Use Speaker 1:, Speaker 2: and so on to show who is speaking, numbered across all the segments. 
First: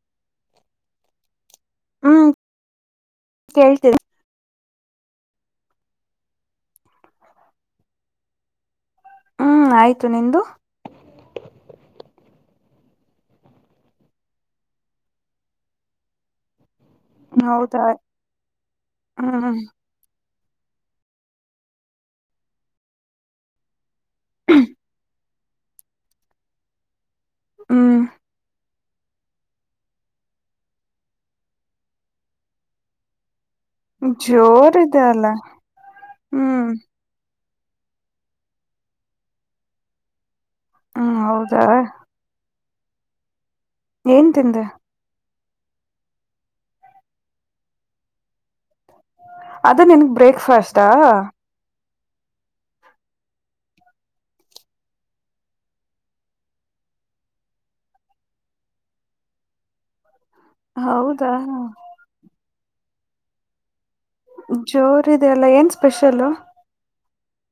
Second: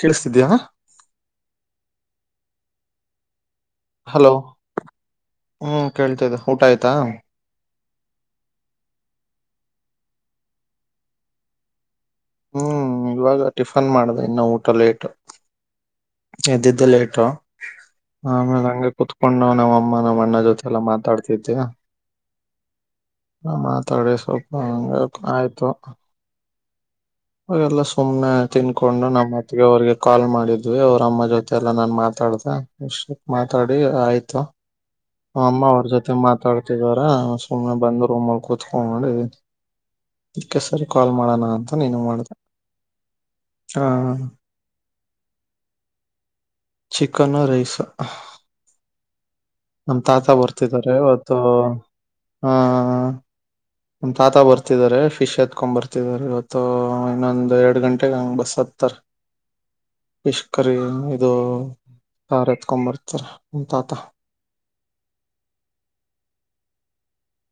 Speaker 1: ಕೇಳಿಸ್ತಿದ್ಯಾ.
Speaker 2: ಹ್ಮ ಕೇಳ್ತೀದೇ
Speaker 1: ಹಲೋ ಹ್ಮ್ ಕೇಳ್ತೇದೆ ಊಟ ಆಯ್ತಾ.
Speaker 2: ಹ್ಮ್ ಆಯ್ತು ನಿಂದು.
Speaker 1: ಹ್ಮ್ ಇವಾಗ ಟಿಫನ್ ಮಾಡ್ದೇ ಇನ್ನು ಊಟ ಲೇಟ್ ಎದ್ದಿದ್. ದೇ ಲೇಟು
Speaker 2: ಹೌದಾ
Speaker 1: ಆಮೇಲೆ ಹಂಗೆ ಕುತ್ಕೊಂಡೂ
Speaker 2: ಹ್ಮ್
Speaker 1: ನಮ್ಮಮ್ಮ ನಮ್ಮಣ್ಣ ಜೊತೇಲಿ. ಮಲ್ಲ ಮಾತಾಡ್ತಿದ್ದ್ಯಾ ತಥೋಡೆ ಸವ ಆಯ್ತ ಹ ಅವೆಲ್ಲ
Speaker 2: ಹ್ಮ್
Speaker 1: ಸುಮ್ಮನೆ ತಿನ್ ಹಕೊಂಡು ನಮ್ಮತ್ತಗೆ ಅವ್ರಿಗೆ ಕಾಲ್ ಮಾಡಿದ್ವಿ ಅವ್ರಮ್ಮ ಜೊತೆ ಎಲ್ಲಾ ನಾನ್ ಮಾತಾಡತ ಇಷ್ಟೇ ಮಾತಾಡಿ ಆಯ್ತು
Speaker 2: ಜೋರಿದೆ ಅಲ್ಲ
Speaker 1: ಅಮ್ಮ ಅವ್ರ ಜೊತೆ
Speaker 2: ಹ್ಮ್
Speaker 1: ಮಾತಾಡ್ತಿದಾರ ಸ್ಕೂಲ್ನೆ ಬಂದಧ ರೂಮಲ್ಲಿ ಕೂತ್ುಕಡಿ ಇದದಕ್ಕೆ ಸರಿ
Speaker 2: ಹ್ಮ್
Speaker 1: ಕಾಲ್ ಮಾಡೋಣ
Speaker 2: ಹೌದಾ
Speaker 1: ಅಂತ ನೀನು ಮಾಡ್ದ
Speaker 2: ಏನ್ ತಿಂದೆ
Speaker 1: ಚಿಕನ ರೈಸ್
Speaker 2: ಅದ
Speaker 1: ನಮ್ಮ್
Speaker 2: ನಿನ್ಗ್
Speaker 1: ತಾತ
Speaker 2: ಬ್ರೇಕ್ಫಾಸ್ಟಾ
Speaker 1: ಬರ್ತಿದಿದ್ದಾರೆ ಇವತ್ತು ಹಾ ಒಂದ್ ತಾತ ಬರ್ತಿದಿದ್ದಾರೆ ಫಿಶ್ ಎತ್ಕೊ ಬರ್ತಾರೆ ಇವತ್ತು ಇನ್ನೊಂದ್ ಎರಡ್ ಗಂಟೆಗೆಗ ಹಂಗ ಬಸ್ ಹತ್ತಾರ ಫಿಶ್ ಕರಿ ಇದು
Speaker 2: ಹೌದಾ
Speaker 1: ಭಾರತ್ ಕ್ರ್ತಾರೆ ಹಂತಾತ
Speaker 2: ಜೋರಿದೆಯಲ್ಲ ಏನ್ ಸ್ಪೆಷಲ್ಲ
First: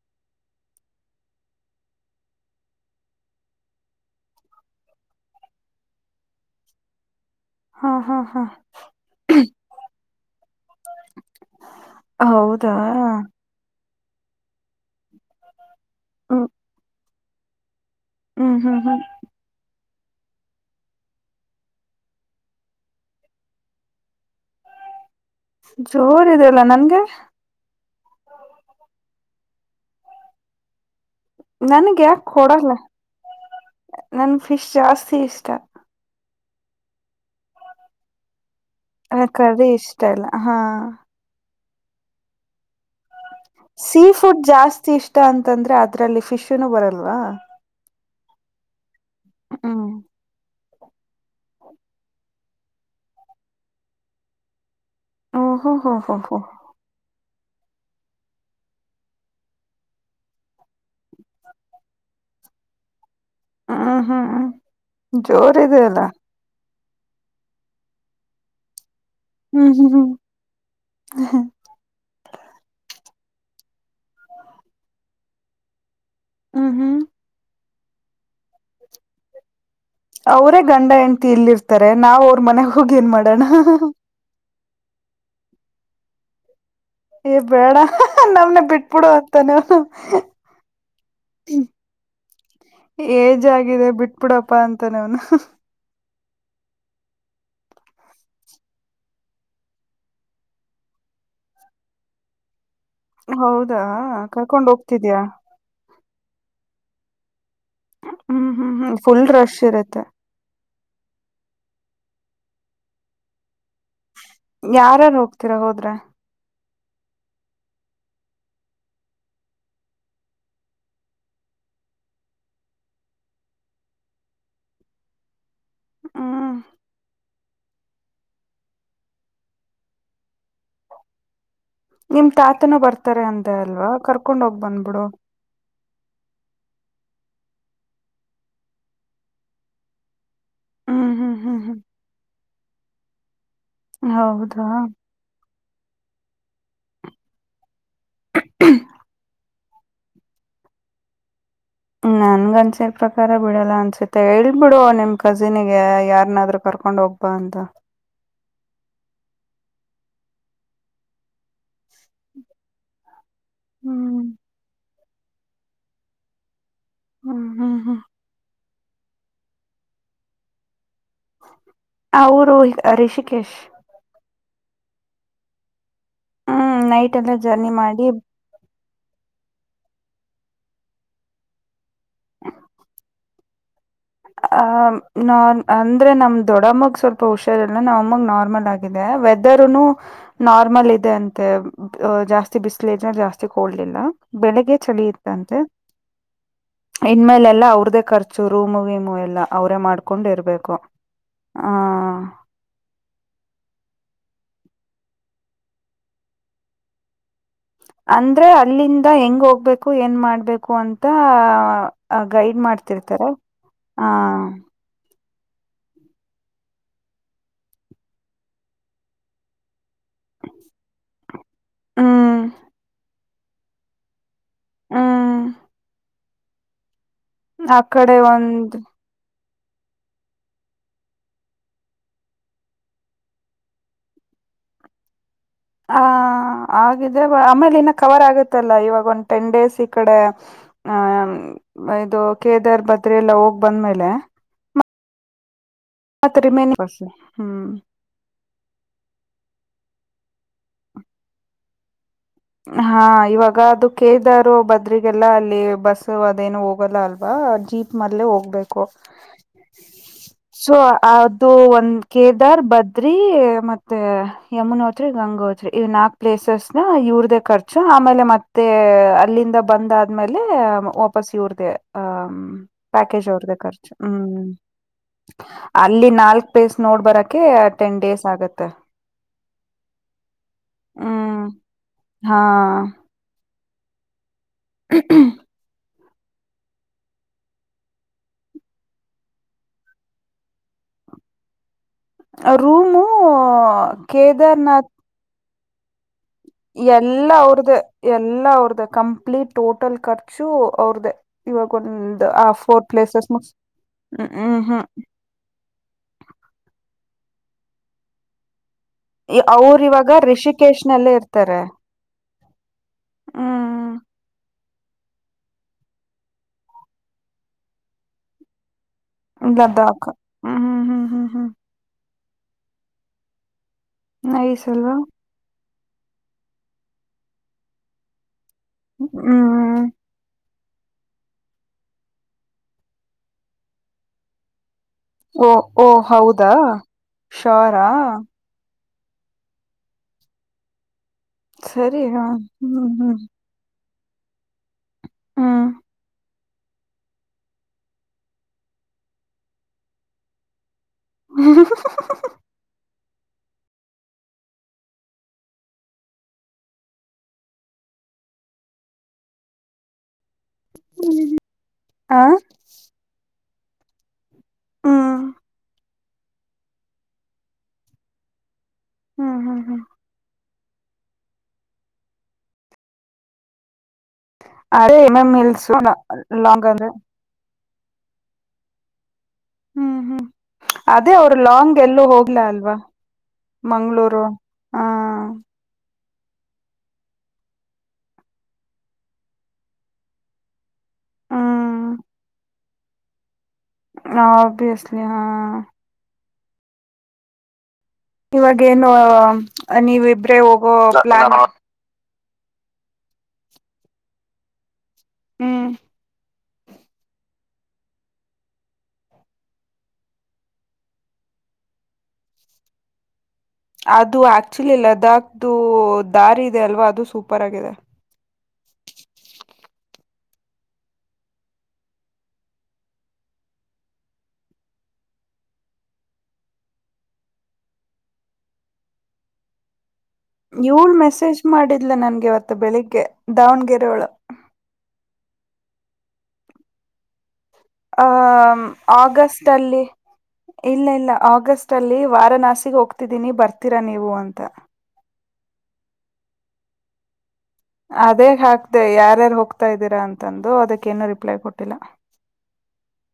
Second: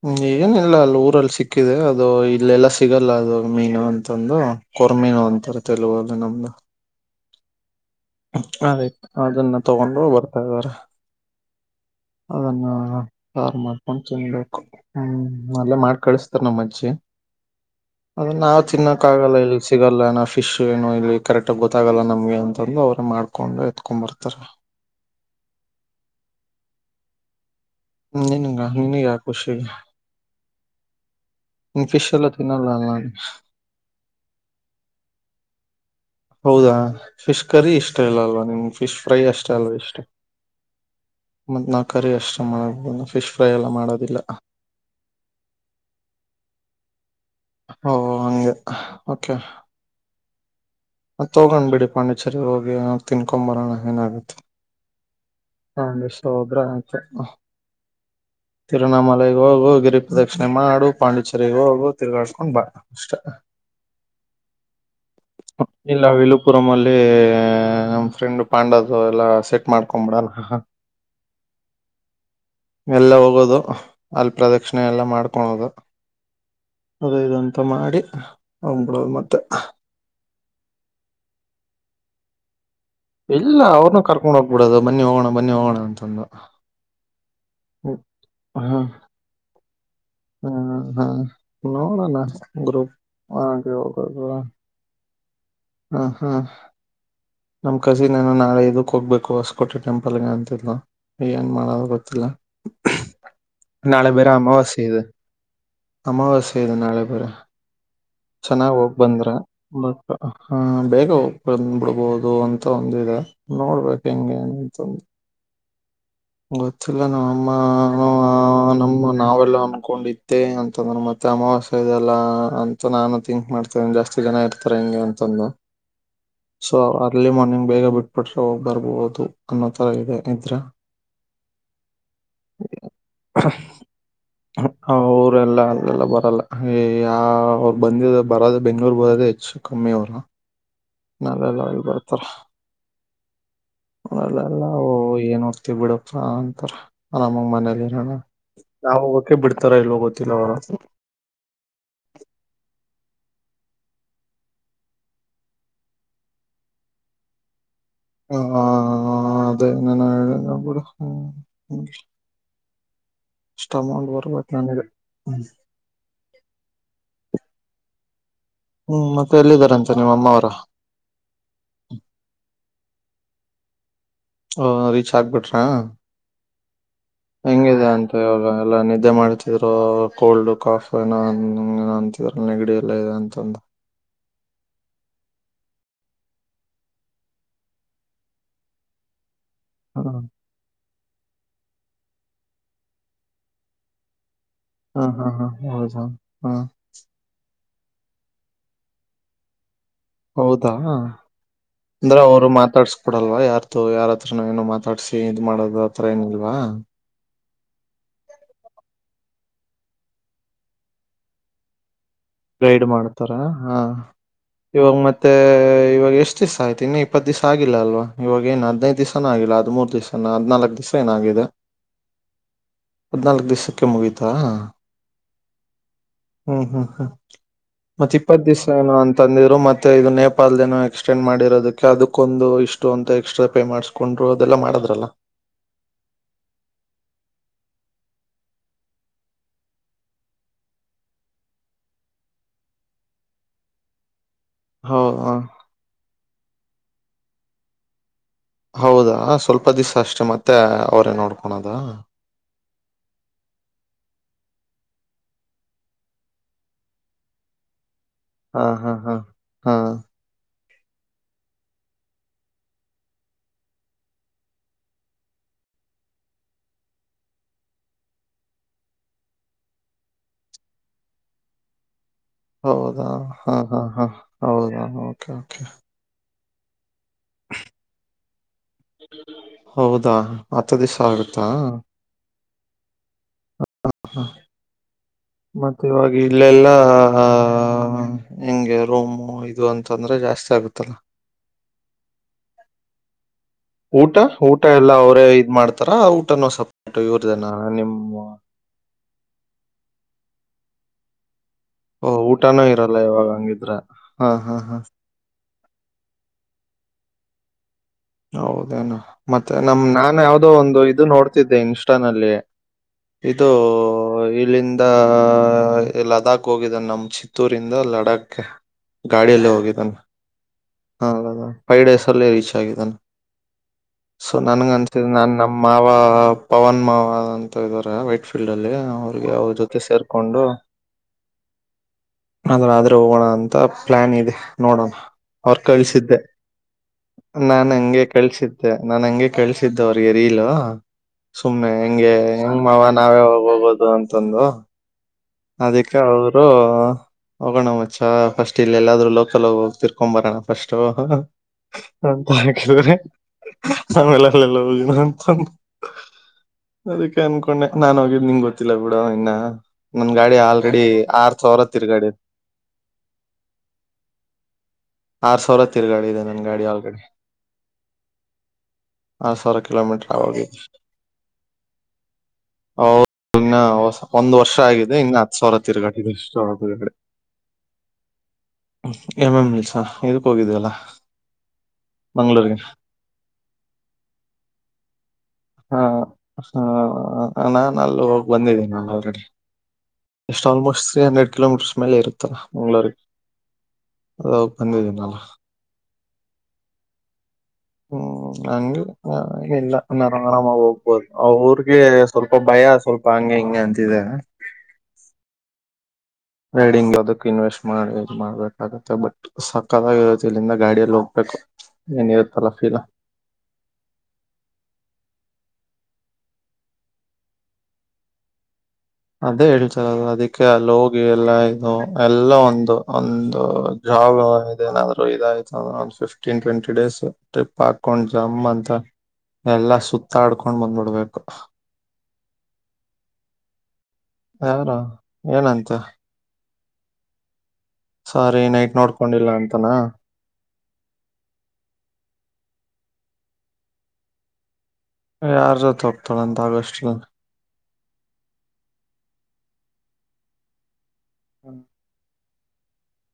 Speaker 1: ಹ್ಮ್ ಏನಿಲ್ಲ ಅಲ್ಲಿ ಊರಲ್ಲಿ ಸಿಕ್ಕಿದೆ ಅದು ಇಲ್ಲೆಲ್ಲ ಸಿಗಲ್ಲ ಅದು ಮೀನು ಅಂತಂದು ಕೊರ್ಮೀನು ಅಂತಾರ ತಲುಗಲ್ಲಿ ನಮ್ದು
Speaker 2: ಹಾ ಹಾ ಹಾ
Speaker 1: ಅದೇತ ಅದನ್ನ ತಗೊಂಡು ಬರ್ತಾ ಇದಾರೆ
Speaker 2: ಹೌದಾ
Speaker 1: ಅದನ್ನು ತಯಾರು ಮಾಡ್ತಿ ಚನ್ಬೇಕು ಹ್ಮ ಅಲ್ಲ ಮಾಡ್ ಕಳಿಸ್ತಾರ
Speaker 2: ಹ್ಮ್
Speaker 1: ನಮ್ಮ್ ಅಜ್ಜಿ ಅದ
Speaker 2: ಹ್ಮ್
Speaker 1: ನಾವ್
Speaker 2: ಹ್ಮ್ ಹ್ಮ್
Speaker 1: ತಿಿನ್ನಕ್ಕ ಆಾಗಲ್ಲ ಇಲ್ ಸಿಗಲ್ಲ ಫಿಶ್ ಏನು ಇಲ್ಲಿ ಕರೆಕ್ಟ್ ಆಗ ಗೊತ್ತಾಗಲ್ಲ ನಮ್ಗೆ ಅಂತಂದು ಅವ್ರ ಮಾಡ್ಕೊಂಡು ಎತ್ಕೊಂಡ್ ಬರ್ತಾರೆ
Speaker 2: ಜೋರ್ದೆಲ್ಲ ನನ್ಗೆ
Speaker 1: ನಿನುಗ ನಿನುಗ ಕುಷ
Speaker 2: ನನ್ಗ್ ಯಾಕ
Speaker 1: ಫಿಷಲ್ಲ ತಿನ್ನಲ್ಲ
Speaker 2: ಕೊಡಲ್ಲ
Speaker 1: ಅಲ್ಲ
Speaker 2: ನನ್ ಫಿಶ್ ಜಾಸ್ತಿ ಇಷ್ಟ
Speaker 1: ಹೌದಾ ಫಿಶ್ ಕರಿ ಇಷ್ಟ ಇಲ್ಲ ಅಲ್ವಾ ನಿಮ್
Speaker 2: ಆ ಕರ ಇಷ್ಟ ಇಲ್ಲ ಹಾ
Speaker 1: ಮತ್ತತ್ ನಾ ಕರಿ ಅಷ್ಟ ಮಾಡ
Speaker 2: ಸೀ ಫುಡ್ ಜಾಸ್ತಿ ಇಷ್ಟ ಅಂತಂದ್ರೆ ಅದ್ರಲ್ಲಿ ಫಿಶನು ಬರಲ್ವಾ
Speaker 1: ಹಓ ಹಂಗ ಓಕೆ
Speaker 2: ಹ್ಮ್
Speaker 1: ಆ ತುಗೊಂಡ ಬಂದ್ ಬಿಡಿ ಪಾನೀಚ್ ಸರಿ ಹೋಗಿ ಏನ ತಿನ್ಕೊ ಬರೋಣ ಏನಾಗತ್ತೆ.
Speaker 2: ಓಹೋ
Speaker 1: ಆ
Speaker 2: ಹೋ ಹೋ
Speaker 1: ಮಿಷ್
Speaker 2: ಹೋ
Speaker 1: ಹೋದ್ರ ಆತ ತಿರುನಮಲೆಗ ಹೋಗಿ ಹೋಗಿ ಗಿರಿ ಪ್ರದಕ್ಷಿಣೆ ಮಾ ಗು ಪಾಂಡಿಚರಿಗ ಹೋಗು ತಿರ್ಗಾಡಸ್ಕೊಂಡ್ ಬಾ ಅಷ್ಟ.
Speaker 2: ಹ್ಮ ಹ್ಮ ಜೋರ ಇದೆ. ಅಲ್ಲ
Speaker 1: ಇಲ್ಲ ವಿಲುಪುರಂ ಅಲ್ಲ ಲ್ಲಿ ನಮ್ಮ್ ಫ್ರೆಂಡ್ ಪಾಂಡದ ಅದು ಎಲ್ಲಾ ಸೆಟ್
Speaker 2: ಹ್ಮ್ ಹ್ಮ್ ಹ್ಮ್
Speaker 1: ಮಾಡ್ಕೊಂಡ್ಬಿಡಲ. ಎಲ್ಲ ಹೋಗೋದು ಅಲ್ಲ ಪ್ರದಕ್ಷಿಣೆ ಎಲ್ಲ ಮಾಡ್ಕೊಳೋದು.
Speaker 2: ಹ್ಮ ಹ್ಮ.
Speaker 1: ಅದು ಇದಂತ ಮಾಡಿ ಹೊಂಗಿಬಿಡೋದ ಮತ್ತೆ ತ
Speaker 2: ಅವರೇ ಗಂಡ ಹೆಂಡ್ತಿ ಇಲ್ಲಿ ಇರ್ತಾರೆ ನಾವ್ ಅವ್ರ ಮನೆ
Speaker 1: ಇಲ್ಲ ಅವ್ರನು ಕರ್ಕೊಂಡ್ ಹೋಗ್ಬಡೋದು ಬನ್ನಿ ಹೋಗೋಣ ಬನ್ನಿ ಹೋಗೋಣ. ತಂದು
Speaker 2: ಏ ಬೇಡ [unintelligible] ನಮ್ನೆ ಬಿಟ್ಬಿಡು ಅತ್ತಾನ.
Speaker 1: ಹ್ಮ ಹಾ ನೋಡೋಣ ಗ್ರೂಪ್
Speaker 2: ಏಜ್
Speaker 1: ಹಾಗೆ
Speaker 2: ಆಗಿದೆ
Speaker 1: ಹೋಗದ
Speaker 2: ಬಿಟ್ಬಿಡಪ್ಪಾ ಅಂತಾನೆ ಅವ್ನು
Speaker 1: ಹ್ಞಾ. ಹ್ಞಾ. ನಮ್ ಕಸಿನ್ ನ ನಾಳೆ ಇದಕ್ಕ ಹೋಗ್ಬೇಕು ಹೊಸಕೋಟೆ ಟೆಂಪಲ್ಗೆ ಅಂತಿದ್ಳು ಏನ್ ಮಾಡೋದು ಗೊತ್ತಿಲ್ಲ.
Speaker 2: ಹೌದಾ
Speaker 1: ನಾಳೆ ಬೇರೆ
Speaker 2: ಕರ್ಕೊಂಡ್ ಹೋಗ್ತಿದಿಯಾ.
Speaker 1: ದೆ ನಾಳೆ ಬೇರೆ ಚೆನ್ನಾಗ
Speaker 2: ಹ್ಮ್
Speaker 1: ಹೋಗ
Speaker 2: ಹ್ಮ್ ಫುಲ್
Speaker 1: ಬಂದ್ರ
Speaker 2: ರಶ್ ಇರತ್ತೆ
Speaker 1: ಬಟ್ ಹ್ನ ಬೇಗ ಹೋಗ ಬಂದ ಬಿಡ್ಬದು. ಅದು ಅಂತ ಒಂದಿದೆ ನೋಡ್ಬೇಕ.
Speaker 2: ಯಾರಾರ ಹೋಗ್ತೀರಾ ಹೋದ್ [unintelligible]
Speaker 1: ಗೊತ್ತಿಲ್ಲ ನಮ್ ಅಮ್ಮ [unintelligible] ನಮ್ಮ ನಾವೆಲ್ಲ ಅನ್ಕೊಂಡಿದ್ದೆ ಅಂತಂದ್ರ ಮತ್ತೆ ಅಮಾವಾಸ್ಯ ಇದೆಲ್ಲ ಅಂತ ನಾನು ಥಿಂಕ್ ಮಾಡ್ತೇನೆ ಜಾಸ್ತಿ ಜನ ಇರ್ತಾರೆ ಹೆಂಗೆ ಅಂತಂದು
Speaker 2: ಹ್ಮ್
Speaker 1: ಸೊ ಅರ್ಲಿ ಮೋರ್ನಿಂಗ್ ಬೇಗ ಬಿಟ್ಬಿಟ್ರೆ ಹೋಗ ಬರಬೊದು ಅನ್ನೋ ತರ ಇದೆ ಇದ್ರ
Speaker 2: ನಿಮ್ ತಾತನೂ ಬರ್ತಾರೆ ಅಂದೇ ಅಲ್ವಾ ಕರ್ಕೊಂಡ ಹೋಗ ಬಂದ್ಬಿಡು.
Speaker 1: ಇಲ್ಲ ಬರಲ್ಲ ಯೇ ಯಾವ್ ಬಂದಿದ ಬರದ ಬೆಂಗಳೂರಿಗೆ ಬರದ ಹೆಚ್ಚು ಕಮ್ಮಿ ಅವ್ರು
Speaker 2: ಹ್ಮ್ ಹ್ಮ್
Speaker 1: ನಾಳೆ
Speaker 2: ಹ್ಮ್
Speaker 1: ಎಲ್ಲ
Speaker 2: ಹ್ಮ್
Speaker 1: ಬಿ ಬರ್ತಾರ. ಹೊಲಲ್ಲ
Speaker 2: ಹೌದಾ
Speaker 1: ಓ ಏನೋ ಅತಿಬಿಡಪ್ಪ ಅಂತರ ನಮ್ಮಗ ಮನೇಲಿ. ಹ ನಾವು [unintelligible] ಬಿಡ್ತತ ಮಾಡ್ತಾರೋ ಇಲ್ಲವ ಗೊತ್ತಿಲ್ಲ ಅವರು.
Speaker 2: ಹು ನನಗ [unintelligible] ಪ್ರಕಾರ ಬಿಡಲ್ಲ ಅನ್ಸುತ್ತೆ ಹೇಳ್ಬಿಡು ನಿಮ್ ಕಜಿನಿಗೆ ಯಾರನ್ನಾದರೂ ಕರ್ಕೊಂಡ್ ಹೋಗ್ಬಾಂತಾ.
Speaker 1: ಹ ಅದೇ ನನಾ ಹೇಳಿಲಾಬಿಡು ಇಷ್ಟೊಂದು ಅಮೌಂಟ್
Speaker 2: ಹ್ಮ್
Speaker 1: ಬರಬೇಕ ನನಗ.
Speaker 2: ಹ್ಮ್ ಹ್ಮ್ ಹ್ಮ್
Speaker 1: ಹ್ಮ್ ಮತ್ತೆ ಎಲ್ಲಿದ್ದಾರಂತೆ ನಿಮ್ಮ ಅಮ್ಮ ರ
Speaker 2: ಅವರು ರಿಷಿಕೇಶ್
Speaker 1: ಹ ರೀಚ್ ಆಗ್ಬಿಟ್ರಾ.
Speaker 2: ಹ್ಮ್ ನೈಟ್ ಎಲ್ಲ ಜರ್ನಿ
Speaker 1: ಹೆಂಗಿದೆ
Speaker 2: ಮಾಡಿ
Speaker 1: ಅಂತ ಇವಾಗ ಎಲ್ಲಾ ನಿದ್ದೆ ಮಾಡತಿದ್ರು ಕೋಲ್ಡ್ ಕಾಫ [unintelligible] [unintelligible] ನೆಗಡಿ ಎಲ್ಲಾ ಇದೆ ಅಂ [inaudible]
Speaker 2: [unintelligible] ಹಾ ನಾನ ಅಂದ್ರೆ ನಮ್ ದೊಡಮ್ಮಗ್ ಸ್ವಲ್ಪ ಹುಷಾರಲ್ಲ ನಮ್ಮಮ್ಮಗ್ ನಾರ್ಮಲ್ ಆಗಿದೆ ಇದ್ದರನ್ನು
Speaker 1: ಹ
Speaker 2: ನಾರ್ಮಲ್ ಇದ ಇದೆಯಂತೆ ಜಾಸ್ತಿ ಬಿಸಲ [unintelligible] ಜಾಸ್ತಿ ಕೋಲ್ಡ ಇಲ್ಲಾ. ಬೆಳಿಗ್ಗೆ
Speaker 1: ಹಾ
Speaker 2: ಚಳಿ
Speaker 1: ಹಾ ಹಾ
Speaker 2: ಇತ್ತಂತೆ
Speaker 1: ಹೌದಾ ಹ
Speaker 2: ಇನ್ ಮೇಲೆಲ್ಲಾ ಅವರ. ಇವರದೇ ಖರ್ಚು ರೂಮು ಗಿಮು ಎಲ್ಲ ಅವ್ರೇ ಮಾಡ
Speaker 1: ಹೌದಾ ಅಂದ್ರೆ ಅವರು ಮಾತಾಡ್ಸ್ಕೊಡಲ್ವಾ ಯಾರ್ದು ಯಾರ ತ್ರ ಏನೋ ಮಾತಾಡ್ಸಿ ಇದ ಮಾಡೋದು ಆತ್ರ ಏನ ಇಲ್ವಾ.
Speaker 2: ಅಂದ್ರೆ ಅಲ್ಲಿಂದ ಹೆಂಗ್ ಹೋಗ್ಬೇಕು ಏನ್ ಮಾಡ್ಬೇಕು ಅಂತ ಆ.
Speaker 1: ಗೈಡ್ ಮಾಡ್ತಾರ ಆ ಇವಾಗ ಮತ್ತ ತ್ತೆ ಇವಾಗ ಎಷ್ಟು ದಿವಸ ಆಯಿತು ಇನ್ನು ಇಪ್ಪತ್ ದಿವಸ್ ಆಗಿಲ್ಲ ಅಲ್ವಾ ಇವಾಗ ಏನು ಹದಿನೈದು ದಿವಸ್ ಆಗಿಲ್ಲ ಹದಿಮೂರ ದಿವಸ್. ನ ಹದ್ನಾಲ್ಕು ದಿವಸ ನಾವ ಇರ
Speaker 2: ಹ್ಮ್
Speaker 1: ಹದ್ನಾಲ್ಕು ದಿವಸಕ್ಕೆ ಮುಗೀತಾ.
Speaker 2: ಹ್ಮ್
Speaker 1: ಹ್ಮ್ ಹ್ಮ್ ಹ್ಮ್
Speaker 2: ಆ
Speaker 1: ಮತ್
Speaker 2: ಕಡೆ
Speaker 1: ಇಪ್ಪತ್ ದಿವ್ಸ
Speaker 2: ಒಂದ್
Speaker 1: ಏನೋ ಅಂತಂದ. ಮತ್ತೆ ಇದು ನೇಪಾಲ್ದ ಏನ ಎಕ್ಸ್ಟೆಂಡ್ ಮಾಡಿರೋದಕ್ಕೆ ಅದಕ್ಕೊಂದು ಇಷ್ಟು ಅಂತ ಎಕ್ಸ್ಟ್ರಾ ಪೇ ಮಾಡ್ಸ್ಕೊಂಡ್ರು ಅದೆಲ್ಲ ಮಾಡದ್ರಲ್ಲ.
Speaker 2: ಹ ಆಗಿದೆ ಆಮೇಲೆ ಇನ್ನ ಕವರ್ ಆಗತ್ತಲ್ಲ ಇವಾಗ ಒಂದ ಟೆನ್ ಡೇಸ್ ಈ ಕಡೆ ಆ ಇದು ಕೇದರ್ ಬದ್ರಿ ಎಲ್ಲ ಹೋಗ ಬಂದ್ಮೇಲೆ.
Speaker 1: ಹ ಹ
Speaker 2: ಮತ್ತ ರಿಮೇನ [unintelligible]
Speaker 1: ಹೌದಾ ಸ್ವಲ್ಪ ದಿಸಾ ಅಷ್ಟೆ ಮತ್ತೆ ಅವ್ರೇ ನೋಡ್ಕೊಣದ
Speaker 2: ಹಾ ಇವಾಗ ಅದು ಕೇಳಿದಾರು ಬದ್ರಿಗೆಲ್ಲ ಅಲ್ಲಿ ಬಸ್ ಅದೇನು ಹೋಗಲ್ಲ ಅಲ್ವಾ ಜೀಪ. ಮದಲೇ
Speaker 1: ಹಾ
Speaker 2: ಹೋಗ್ಬೇಕು.
Speaker 1: ಹಾ ಹಾ ಹಾ
Speaker 2: ಸೊ ಅದು ಒಂದ್ ಕೇದಾರ್ ಬದ್ರಿ ಮತ್ತೆ ಯಮೋನೋತ್ರಿ ಗಂಗೋತ್ರಿ ಇವ್ ನಾಕ್ ಪ್ಲೇಸಸನ ಇವ್ರ ಖರ್ಚು ಆಮೇಲೆ ಮತ್ತೆ ಅಲ್ಲಿಂದ ಬಂದ ಆದ್ಮೇಲೆ ವಾಪಸ್ ಇವ್ರದೆೇ.
Speaker 1: ಹೌದಾ ಹಾ ಹಾ ಹಾ
Speaker 2: ಹ್ಮ್
Speaker 1: ಹೌದಾ ಕೆೆ
Speaker 2: ನೋಡಿ ಬರಕೆ ಟೆಂಡ್ ಡೇಸ್ ಆಗುತ್ತೆ
Speaker 1: ಹೌದಾ ಹತ್ತು ದಿವಸ
Speaker 2: ಹ್ಮ್
Speaker 1: ಆಗುತ್ತಾ
Speaker 2: ಹಾ
Speaker 1: ಹ ಹ ಹಾ ಮತ್ತೆ ಇವಾಗ ಇಲ್ಲೆಲ್ಲಾ ಹೆಂಗೆ ರೋಮು ಇದು ಅಂತಂದ್ರೆ ಜಾಸ್ತಿ ಆಗುತ್ತಲ್ಲ
Speaker 2: ರೂಮೂ
Speaker 1: ಊಟ ಊಟ ಎಲ್ಲ ಅವರೇ ಇದ್ ಮಾಡ್ತಾ ರ ಆಟ್
Speaker 2: ಎಲ್ಲ ಅವ್ರ್ದ ಎಲ್ಲಾ ಅವ್ರ್ದ ಕಂಪ್ಲೀಟ್ ಟೋಟಲ್ ಕರ್ ಶೂ ಅವ್ರ್ದೇ ಇವಾಗ
Speaker 1: ಓ
Speaker 2: ಒಂದ್ ಆ
Speaker 1: ಊಟನೂ
Speaker 2: ಫೋರ್
Speaker 1: ಇರಲ್ಲ ಇವಾಗ
Speaker 2: ಪ್ಲೇಸಸ್ ಮು
Speaker 1: ಹಂಗಿದ್ರೆ
Speaker 2: ಹ್ಮ್
Speaker 1: ಹಾ ಹಾ
Speaker 2: ಹ್ಮ್
Speaker 1: ಹಾ
Speaker 2: ಹ್ಮ್ [inaudible]
Speaker 1: ಹೌದು ಅ ಮತ್ತೆ
Speaker 2: ಅವ್ರ
Speaker 1: ನಮ್
Speaker 2: ಇವಾಗ
Speaker 1: ನಾನ್ ಯಾವ್ದೋ ಒಂದು
Speaker 2: ರಿಷಿಕೇಶ್
Speaker 1: ಇದು
Speaker 2: ನಲ್ಲೇ
Speaker 1: ನೋಡ್ತಿದ್ದೆ
Speaker 2: ಇರ್ತಾರೆ
Speaker 1: ಇನ್ಸ್ಟಾನಲ್ಲಿ ಇದು
Speaker 2: ಹ್ಮ್
Speaker 1: ಇಲ್ಲಿಂದ ಲಡಾಖ್ ಹೋಗಿದ್ದಾನ ನಮ್ಮ ಚಿತ್ತೂರಿಂದ ಲಡಾಖ್ ಗಾಡಿಯಲ್ಲ ಹೋಗಿದ್ದಾನ
Speaker 2: ಲದ್ದಾಖ್ ಹ್ಮ್ ಹ್ಮ್ ಹ್ಮ್ ಹ್ಮ್
Speaker 1: ಹಲ್ಲ
Speaker 2: ಹ್ಮ್
Speaker 1: ಫೈವ್ ಡೇಸ್ ಅಲ್ಲಿ ರೀಚ್ ಆಗಿದ್ದಾನೆ ಸೊ
Speaker 2: ನೈಸ್
Speaker 1: ನನ್ಗೆ
Speaker 2: ಅಲ್ವಾ
Speaker 1: ಅನ್ಸಿದಿದೆ ನಾನನ್ ನಮ್ಮ ಮಾವ ಪವನ್ ಮಾವ ಅಂತ ಇದಾರೆ ವೈಟ್ ಫೀಲ್ಡ್ ಅಲ್ಲಿ ಅವ್ರಗೆ ಯಾವ್ರ ಜೊತೆ
Speaker 2: ಹ್ಮ್
Speaker 1: ಸೇರ್ಕೊಂಡು ಆದ್ರ ಆದ್ರೆ ಹೋಗೋಣ ಅಂತ ಪ್ಲಾನ್ ಇದೆ ನೋಡೋಣ
Speaker 2: ಓ
Speaker 1: ಅವ್ರು
Speaker 2: ಓ
Speaker 1: ಕಳ್ಸಿದ್ದೆ
Speaker 2: ಹೌದಾ ಶೋರಾ
Speaker 1: ನನ್ ಹಂಗೆ ಕಳ್ಸಿದ್ದ ಅವ್ರಿಗೆ ಎರಿಲು ಸುಮ್ಮ್ನೆ
Speaker 2: ಸರಿ
Speaker 1: ಹೆಂಗೆ
Speaker 2: ಹ್ಮ್
Speaker 1: ಹೆಂಗ್ ಮಾವ
Speaker 2: ಹ್ಮ್
Speaker 1: ನಾವೇ ಹೋಗೋಗೋುದು ಅಂತ ತಂದ
Speaker 2: ಹ್ಮ್
Speaker 1: ಅದಕ್ಕ ಅವರು ಹೋಗೋಣ ಮಚ್ಚ ಫಸ್ಟ್ ಇಲ್ಲ ಎಲ್ಲಾದ್ರೂ ಲೋಕಲ್ಗಿ ಹೋಗ್ತಿರ್ಕೊಂಬರೋಣ ಫಸ್ಟ್
Speaker 2: ಹ್ಮ್
Speaker 1: ಅತೇಳ್ರೆ ಆಮೇಲೆ ಅಲ್ಲೆಲ್ಲ ಹೋಗಿನ ಅಂತಂದ ಅದಕ್ಕೆ ಅನ್ಕೊಂಡೆ ನಾನ್ ಹೋಗಿದ್ದ್ ನಿಂಗ ಗೊತ್ತಿಲ್ಲಬಿಡು ಇನ್ನ ನನ್ ಗಾಡಿ ಹಾ ಎಡಿ ಆರು ಸಾವಿರ ತಿರುಗಾಡೈತೆ
Speaker 2: ಆ ಹ್ಮ್
Speaker 1: ಆರು ಸಾವಿರ ತಿರುಗಾಡಿದೆ ನನ್ನ ಗಾಡಿ ಆಲ್ರೆಡಿ ಆರು
Speaker 2: ಹ್ಮ್
Speaker 1: ಸಾವಿರ
Speaker 2: ಹ್ಮ್ ಹ್ಮ್
Speaker 1: ಕಿಲೋಮೀಟರ್ ಅವಗೆ ಅವರಿನ್ನ ಒಂದು ವರ್ಷ ಆಗಿದೆ
Speaker 2: ಮೆಂ ಮಿಲ್ಸುರ ಲಾಗ್ ಆದ್ರೆ
Speaker 1: ಹ
Speaker 2: ಹ್ಮ್ ಹ್ಮ್ ಅದೇ ಅವರು ಲಾಂಗ್ ಎಲ್ಲೂ ಹೋಗ್ಲ
Speaker 1: ಮಂಗ್ಳೂರ್ಗೆ
Speaker 2: ಅಲ್ವಾ ಮಂಗಳೂರು ಹ
Speaker 1: ಹಾ ನಾನ ಅಲ್ಲಿ ಹೋಗಿ ಬಂದಿದ್ದೇನಿ ಆಲ್ರೆಡಿ ಇಷ್ಟು ಆಲ್ಮೋಸ್ಟ್ ಸೇಮ್ ಏಟ್ ಕಿಲೋಮೀಟರ್ಸ್ ಮೇಲೆ ಇರುತ್ತೆ ಮಂಗಳೂರಿಗೆ
Speaker 2: ಹ
Speaker 1: ಅದು ಹೋಗಿ ಬಂದಿದ್ದೀನಿ
Speaker 2: ಬ್ಬಿಯಸ್ಲಿ
Speaker 1: ನಾನು
Speaker 2: ಹಾ
Speaker 1: ಹ್ಮ್ ಅಂಗೆ
Speaker 2: ಇವಾಗೇನು
Speaker 1: ಏನಿಲ್ಲ. ನಾನ್
Speaker 2: ನೀವಿಬ್ರೇ
Speaker 1: ಆರಾಮಾಗಿ
Speaker 2: ಹೋಗೋ
Speaker 1: ಹೋಗಬಹುದು
Speaker 2: ಪ್ಲಾನ್
Speaker 1: ಅಊರ್ರಿಗೆ ಸ್ವಲ್ಪ ಭಯ ಸ್ವಲ್ಪ ಹಂಗೆ ಹಿಂಗೆ ಅಂತಿದರೆ
Speaker 2: ಹ್ಮ್
Speaker 1: ರೈಡಿಂಗ್ ಅದಕ್ ಇನ್ವೆಸ್ಟ್ ಮಾಡಿ ಇದು ಮಾಡ್ಬೇಕಾಗುತ್ತೆ ಬಟ್ ಸಕತಗಿ ಇರುತ್ತೆ ಇಲ್ಲಿಂದ ಗಾಡಿಯಲ್ಲಿ ಹೋಗ್ಬೇಕು ಏನಿರುತ್ತಲ್ಲ ಫೀಲ್
Speaker 2: ಅದು ಆಕ್ಚುಲಿ ಲದಾಖ್ದು ದಾರಿ ಇದೆ ಅಲ್ವಾ ಅದು ಸೂಪರ್ ಆಗಿದೆ
Speaker 1: ಅದೇ ಹೇಳ್ತಾರೆ ಅದು ಅದಕ್ಕೆ ಲೋಗಿ ಎಲ್ಲ ಇದು ಎಲ್ಲ ಒಂದು ಒಂದು ಜಾಬ್ ಇ ನಾದ್ ಇದಾಯ್ತ ಒ ಫಿಫ್ಟೀನ್ ಟ್ವೆಂಟಿ ಡೇಸ್ ಟ್ರಿಪ್ ಹಾಕೊಂಡ್ ಜಮ್ ಅಂತ ಎಲ್ಲಾ ಸುತ್ತ
Speaker 2: ಇವಳ್ ಮೆಸೇಜ್ ಮಾಡಿದ್ಲ ನನ್ಗೆ ಮತ್ತ ಬೆಳಿಗ್ ದಾವಣಗೆರೆ ಒಳ
Speaker 1: ಯಾರು ಏನಂತ
Speaker 2: ಆ
Speaker 1: ಸಾರಿ ನೈಟ್ ನೋಡ್ಕೊಂಡಿಲ್ಲ
Speaker 2: ಆಗಸ್ಟ್
Speaker 1: ಅಂತನಾ
Speaker 2: ಅಲ್ಲಿ ಇಲ್ಲ ಇಲ್ಲ ಆಗಸ್ಟ್ ಅಲ್ಲಿ ವಾರಣಾಸಿಗೆ ತಿದೀನಿ ಬರ್ತೀರಾ ನೀವು ಅಂತ
Speaker 1: ಯಾರ ಜೊತೆ ಹೋಗ್ತಾಳ ಅಂತ ಆಗಷ್ಟನಲ್ಲಿ
Speaker 2: ಅದೇ ಹಾಕ್ದೆ ಯಾರ್ಯಾರು ಹೋಗ್ತಾ ಇದ್ದೀರಾ ಅಂತಂದು ಏನು ರಿಪ್ಲೈ ಕೊಟ್ಟಿಲ್ಲ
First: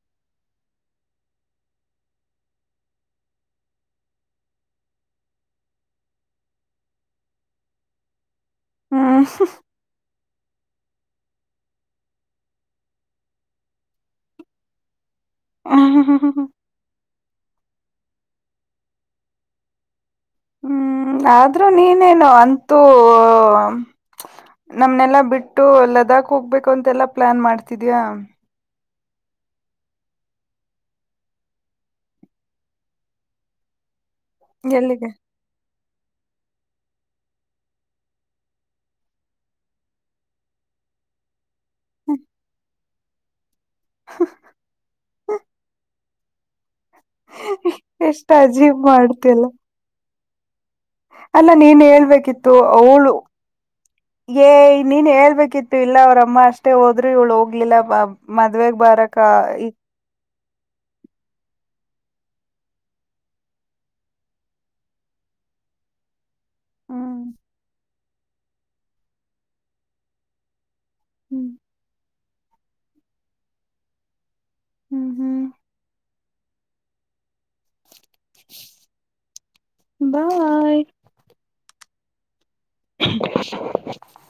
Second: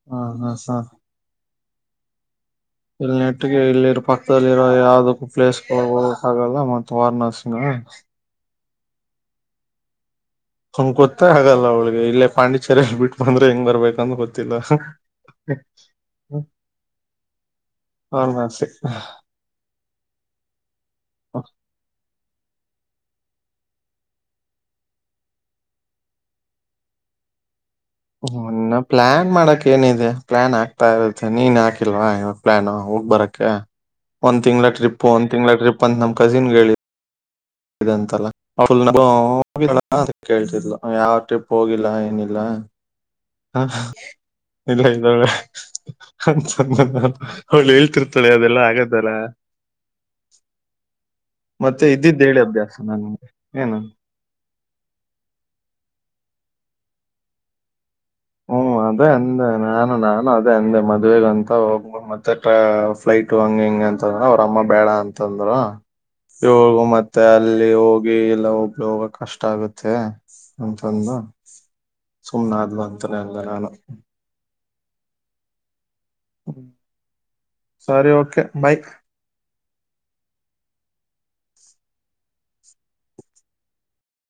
Speaker 1: ಹ ಹ ಹ ಇಲ್ಲಿ ನೆಟ್ಟಿಗೆ ಇಲ್ಲಿರೋ ಪಕ್ಕದಲ್ಲಿರೋ ಯಾವ್ದಕ್ಕೂ ಪ್ಲೇಸ್ಗಳು ಹೋಗಕ್ ಆಗಲ್ಲ ಮತ್ತೆ ವಾರ್ನಸಿನ
Speaker 2: ಹ್ಮ
Speaker 1: ಅವ್ಳಿಗೆ ಗೊತ್ತ ಹಾಗಲ್ಲ ಅವಳಿಗೆ ಇಲ್ಲೇ ಪಾಂಡಿಚೇರಿಲ್ ಬಿಟ್ಟ ಬಂದ್ರೆ ಹೆಂಗ್ ಬರ್ಬೇಕಂತ ಗೊತ್ತಿಲ್ಲ
Speaker 2: ಹೂ ಹೂ ಹೂ
Speaker 1: ವಾರಣಾಸಿ
Speaker 2: ಹ್ಮ್ ಆದ್ರೂ ನೀನೇನು ಅನ್ ನಮ್ನೆಲ್ಲಾ ಬಿಟ್ಟು ಲೆಡಕ್ ಹೋಗ್ಬೇಕು ಅಂತೆಲ್ಲಾ ಪ್ಲಾನ್ ಮಾಡ್ತಿದ್ಯಾ
Speaker 1: ಹನ್ನ ಪ್ಲ್ಯಾನ್ ಮಾಡಕ್ ಏನಿದೆ ಪ್ಲಾನ್ ಆಗ್ತಾ ಇರುತ್ತೆ ನೀನ್ ಹಾಕಿಲ್ವಾ ಇವಾಗ ಪ್ಲಾನ್ ಹೋಗ ಬರಕ್ಕೆ ಒಂದ ತಿ್ಗಳ ಟ್ರಿಪ್
Speaker 2: ಎಲ್ಲಿಗೆ
Speaker 1: ಒಂದ ತಿಂ್ಗಳ ಟ್ರಿಪ್ ಪ್ಪಂದತ್ ನಮ್ ಕಝಿನ್ ಿ ಇಂತಲ್ಲ ಅವ ಕೇಳ್ತಿದ್ಲು ಯಾವ ಟ್ರಿಪ್ ಹೋಗಿಲ್ಲ ಏನಿಲ್ಲ ಹಾ ಇಲ್ಲ ಇಲ್ಲ ಒ ಹ ಅವಳು ಹೇಳ್ತಿರ್ತಾಳೆ
Speaker 2: ಎಷ್ಟ್
Speaker 1: ಅದೆಲ್ಲಾ
Speaker 2: ಅಜೀಬ್
Speaker 1: ಆಗದಲ್ಲ ಹ
Speaker 2: ಮಾಡ್ತಿಯಲ್ಲ ಅಲ್ಲ ನೀನ್ ಹೇಳ್ಬೇಕಿತ್ತು
Speaker 1: ಅಭ್ಯಾಸ
Speaker 2: ಅವಳು
Speaker 1: ನನಗೆ ಏನು
Speaker 2: ಏ ನೀನ್ ಹೇಳ್ಬೇಕಿತ್ತು ಇಲ್ಲ ಅವ್ರಮ್ಮ ಅಷ್ಟೇ ಮಷ್ಟೆ ಹೋದ್ರರು ಇವಳ ಹೋಗ್ಲಿಲ್ಲ ಬಾ
Speaker 1: ಹ್ಮ್ ಅದೇ ಅಂದೆ ನಾನು ನಾನು ಅದೇ ಅಂದೆ ಮದ್ವೆಗಂತ ಹೋಗ ಮತ್ತೆ ಫ್ಲೈಟ್ ಹಂಗ ಹಿಂಗ ಅಂತಂದ್ರ ಅವ್ರ ಅಮ್ಮ ಬೇಡ ಅಂತಂದ್ರ ಹೋಗು ಮತ್ತೆ
Speaker 2: ಹ್ಮ್
Speaker 1: ಅಲ್ಲಿ ಹೋಗಿ ಎಲ್ಲಾ ಒಬ್ಳ ಹೋಗ ಕಷ್ಟ ಆಗುತ್ತೆ ಕನ್ನ
Speaker 2: ಹ್ಮ್
Speaker 1: ಸೋಮನಾಥ್ವಂದ ಅತ್ತನ ಅಂತರಾನ
Speaker 2: ಹ್ಮ್ ಹ್ಮ್
Speaker 1: ಹ ಸರಿ ಓಕೆ ಬೈ
Speaker 2: ಬಾಯ್ ಹ್ಮ್ಮ್.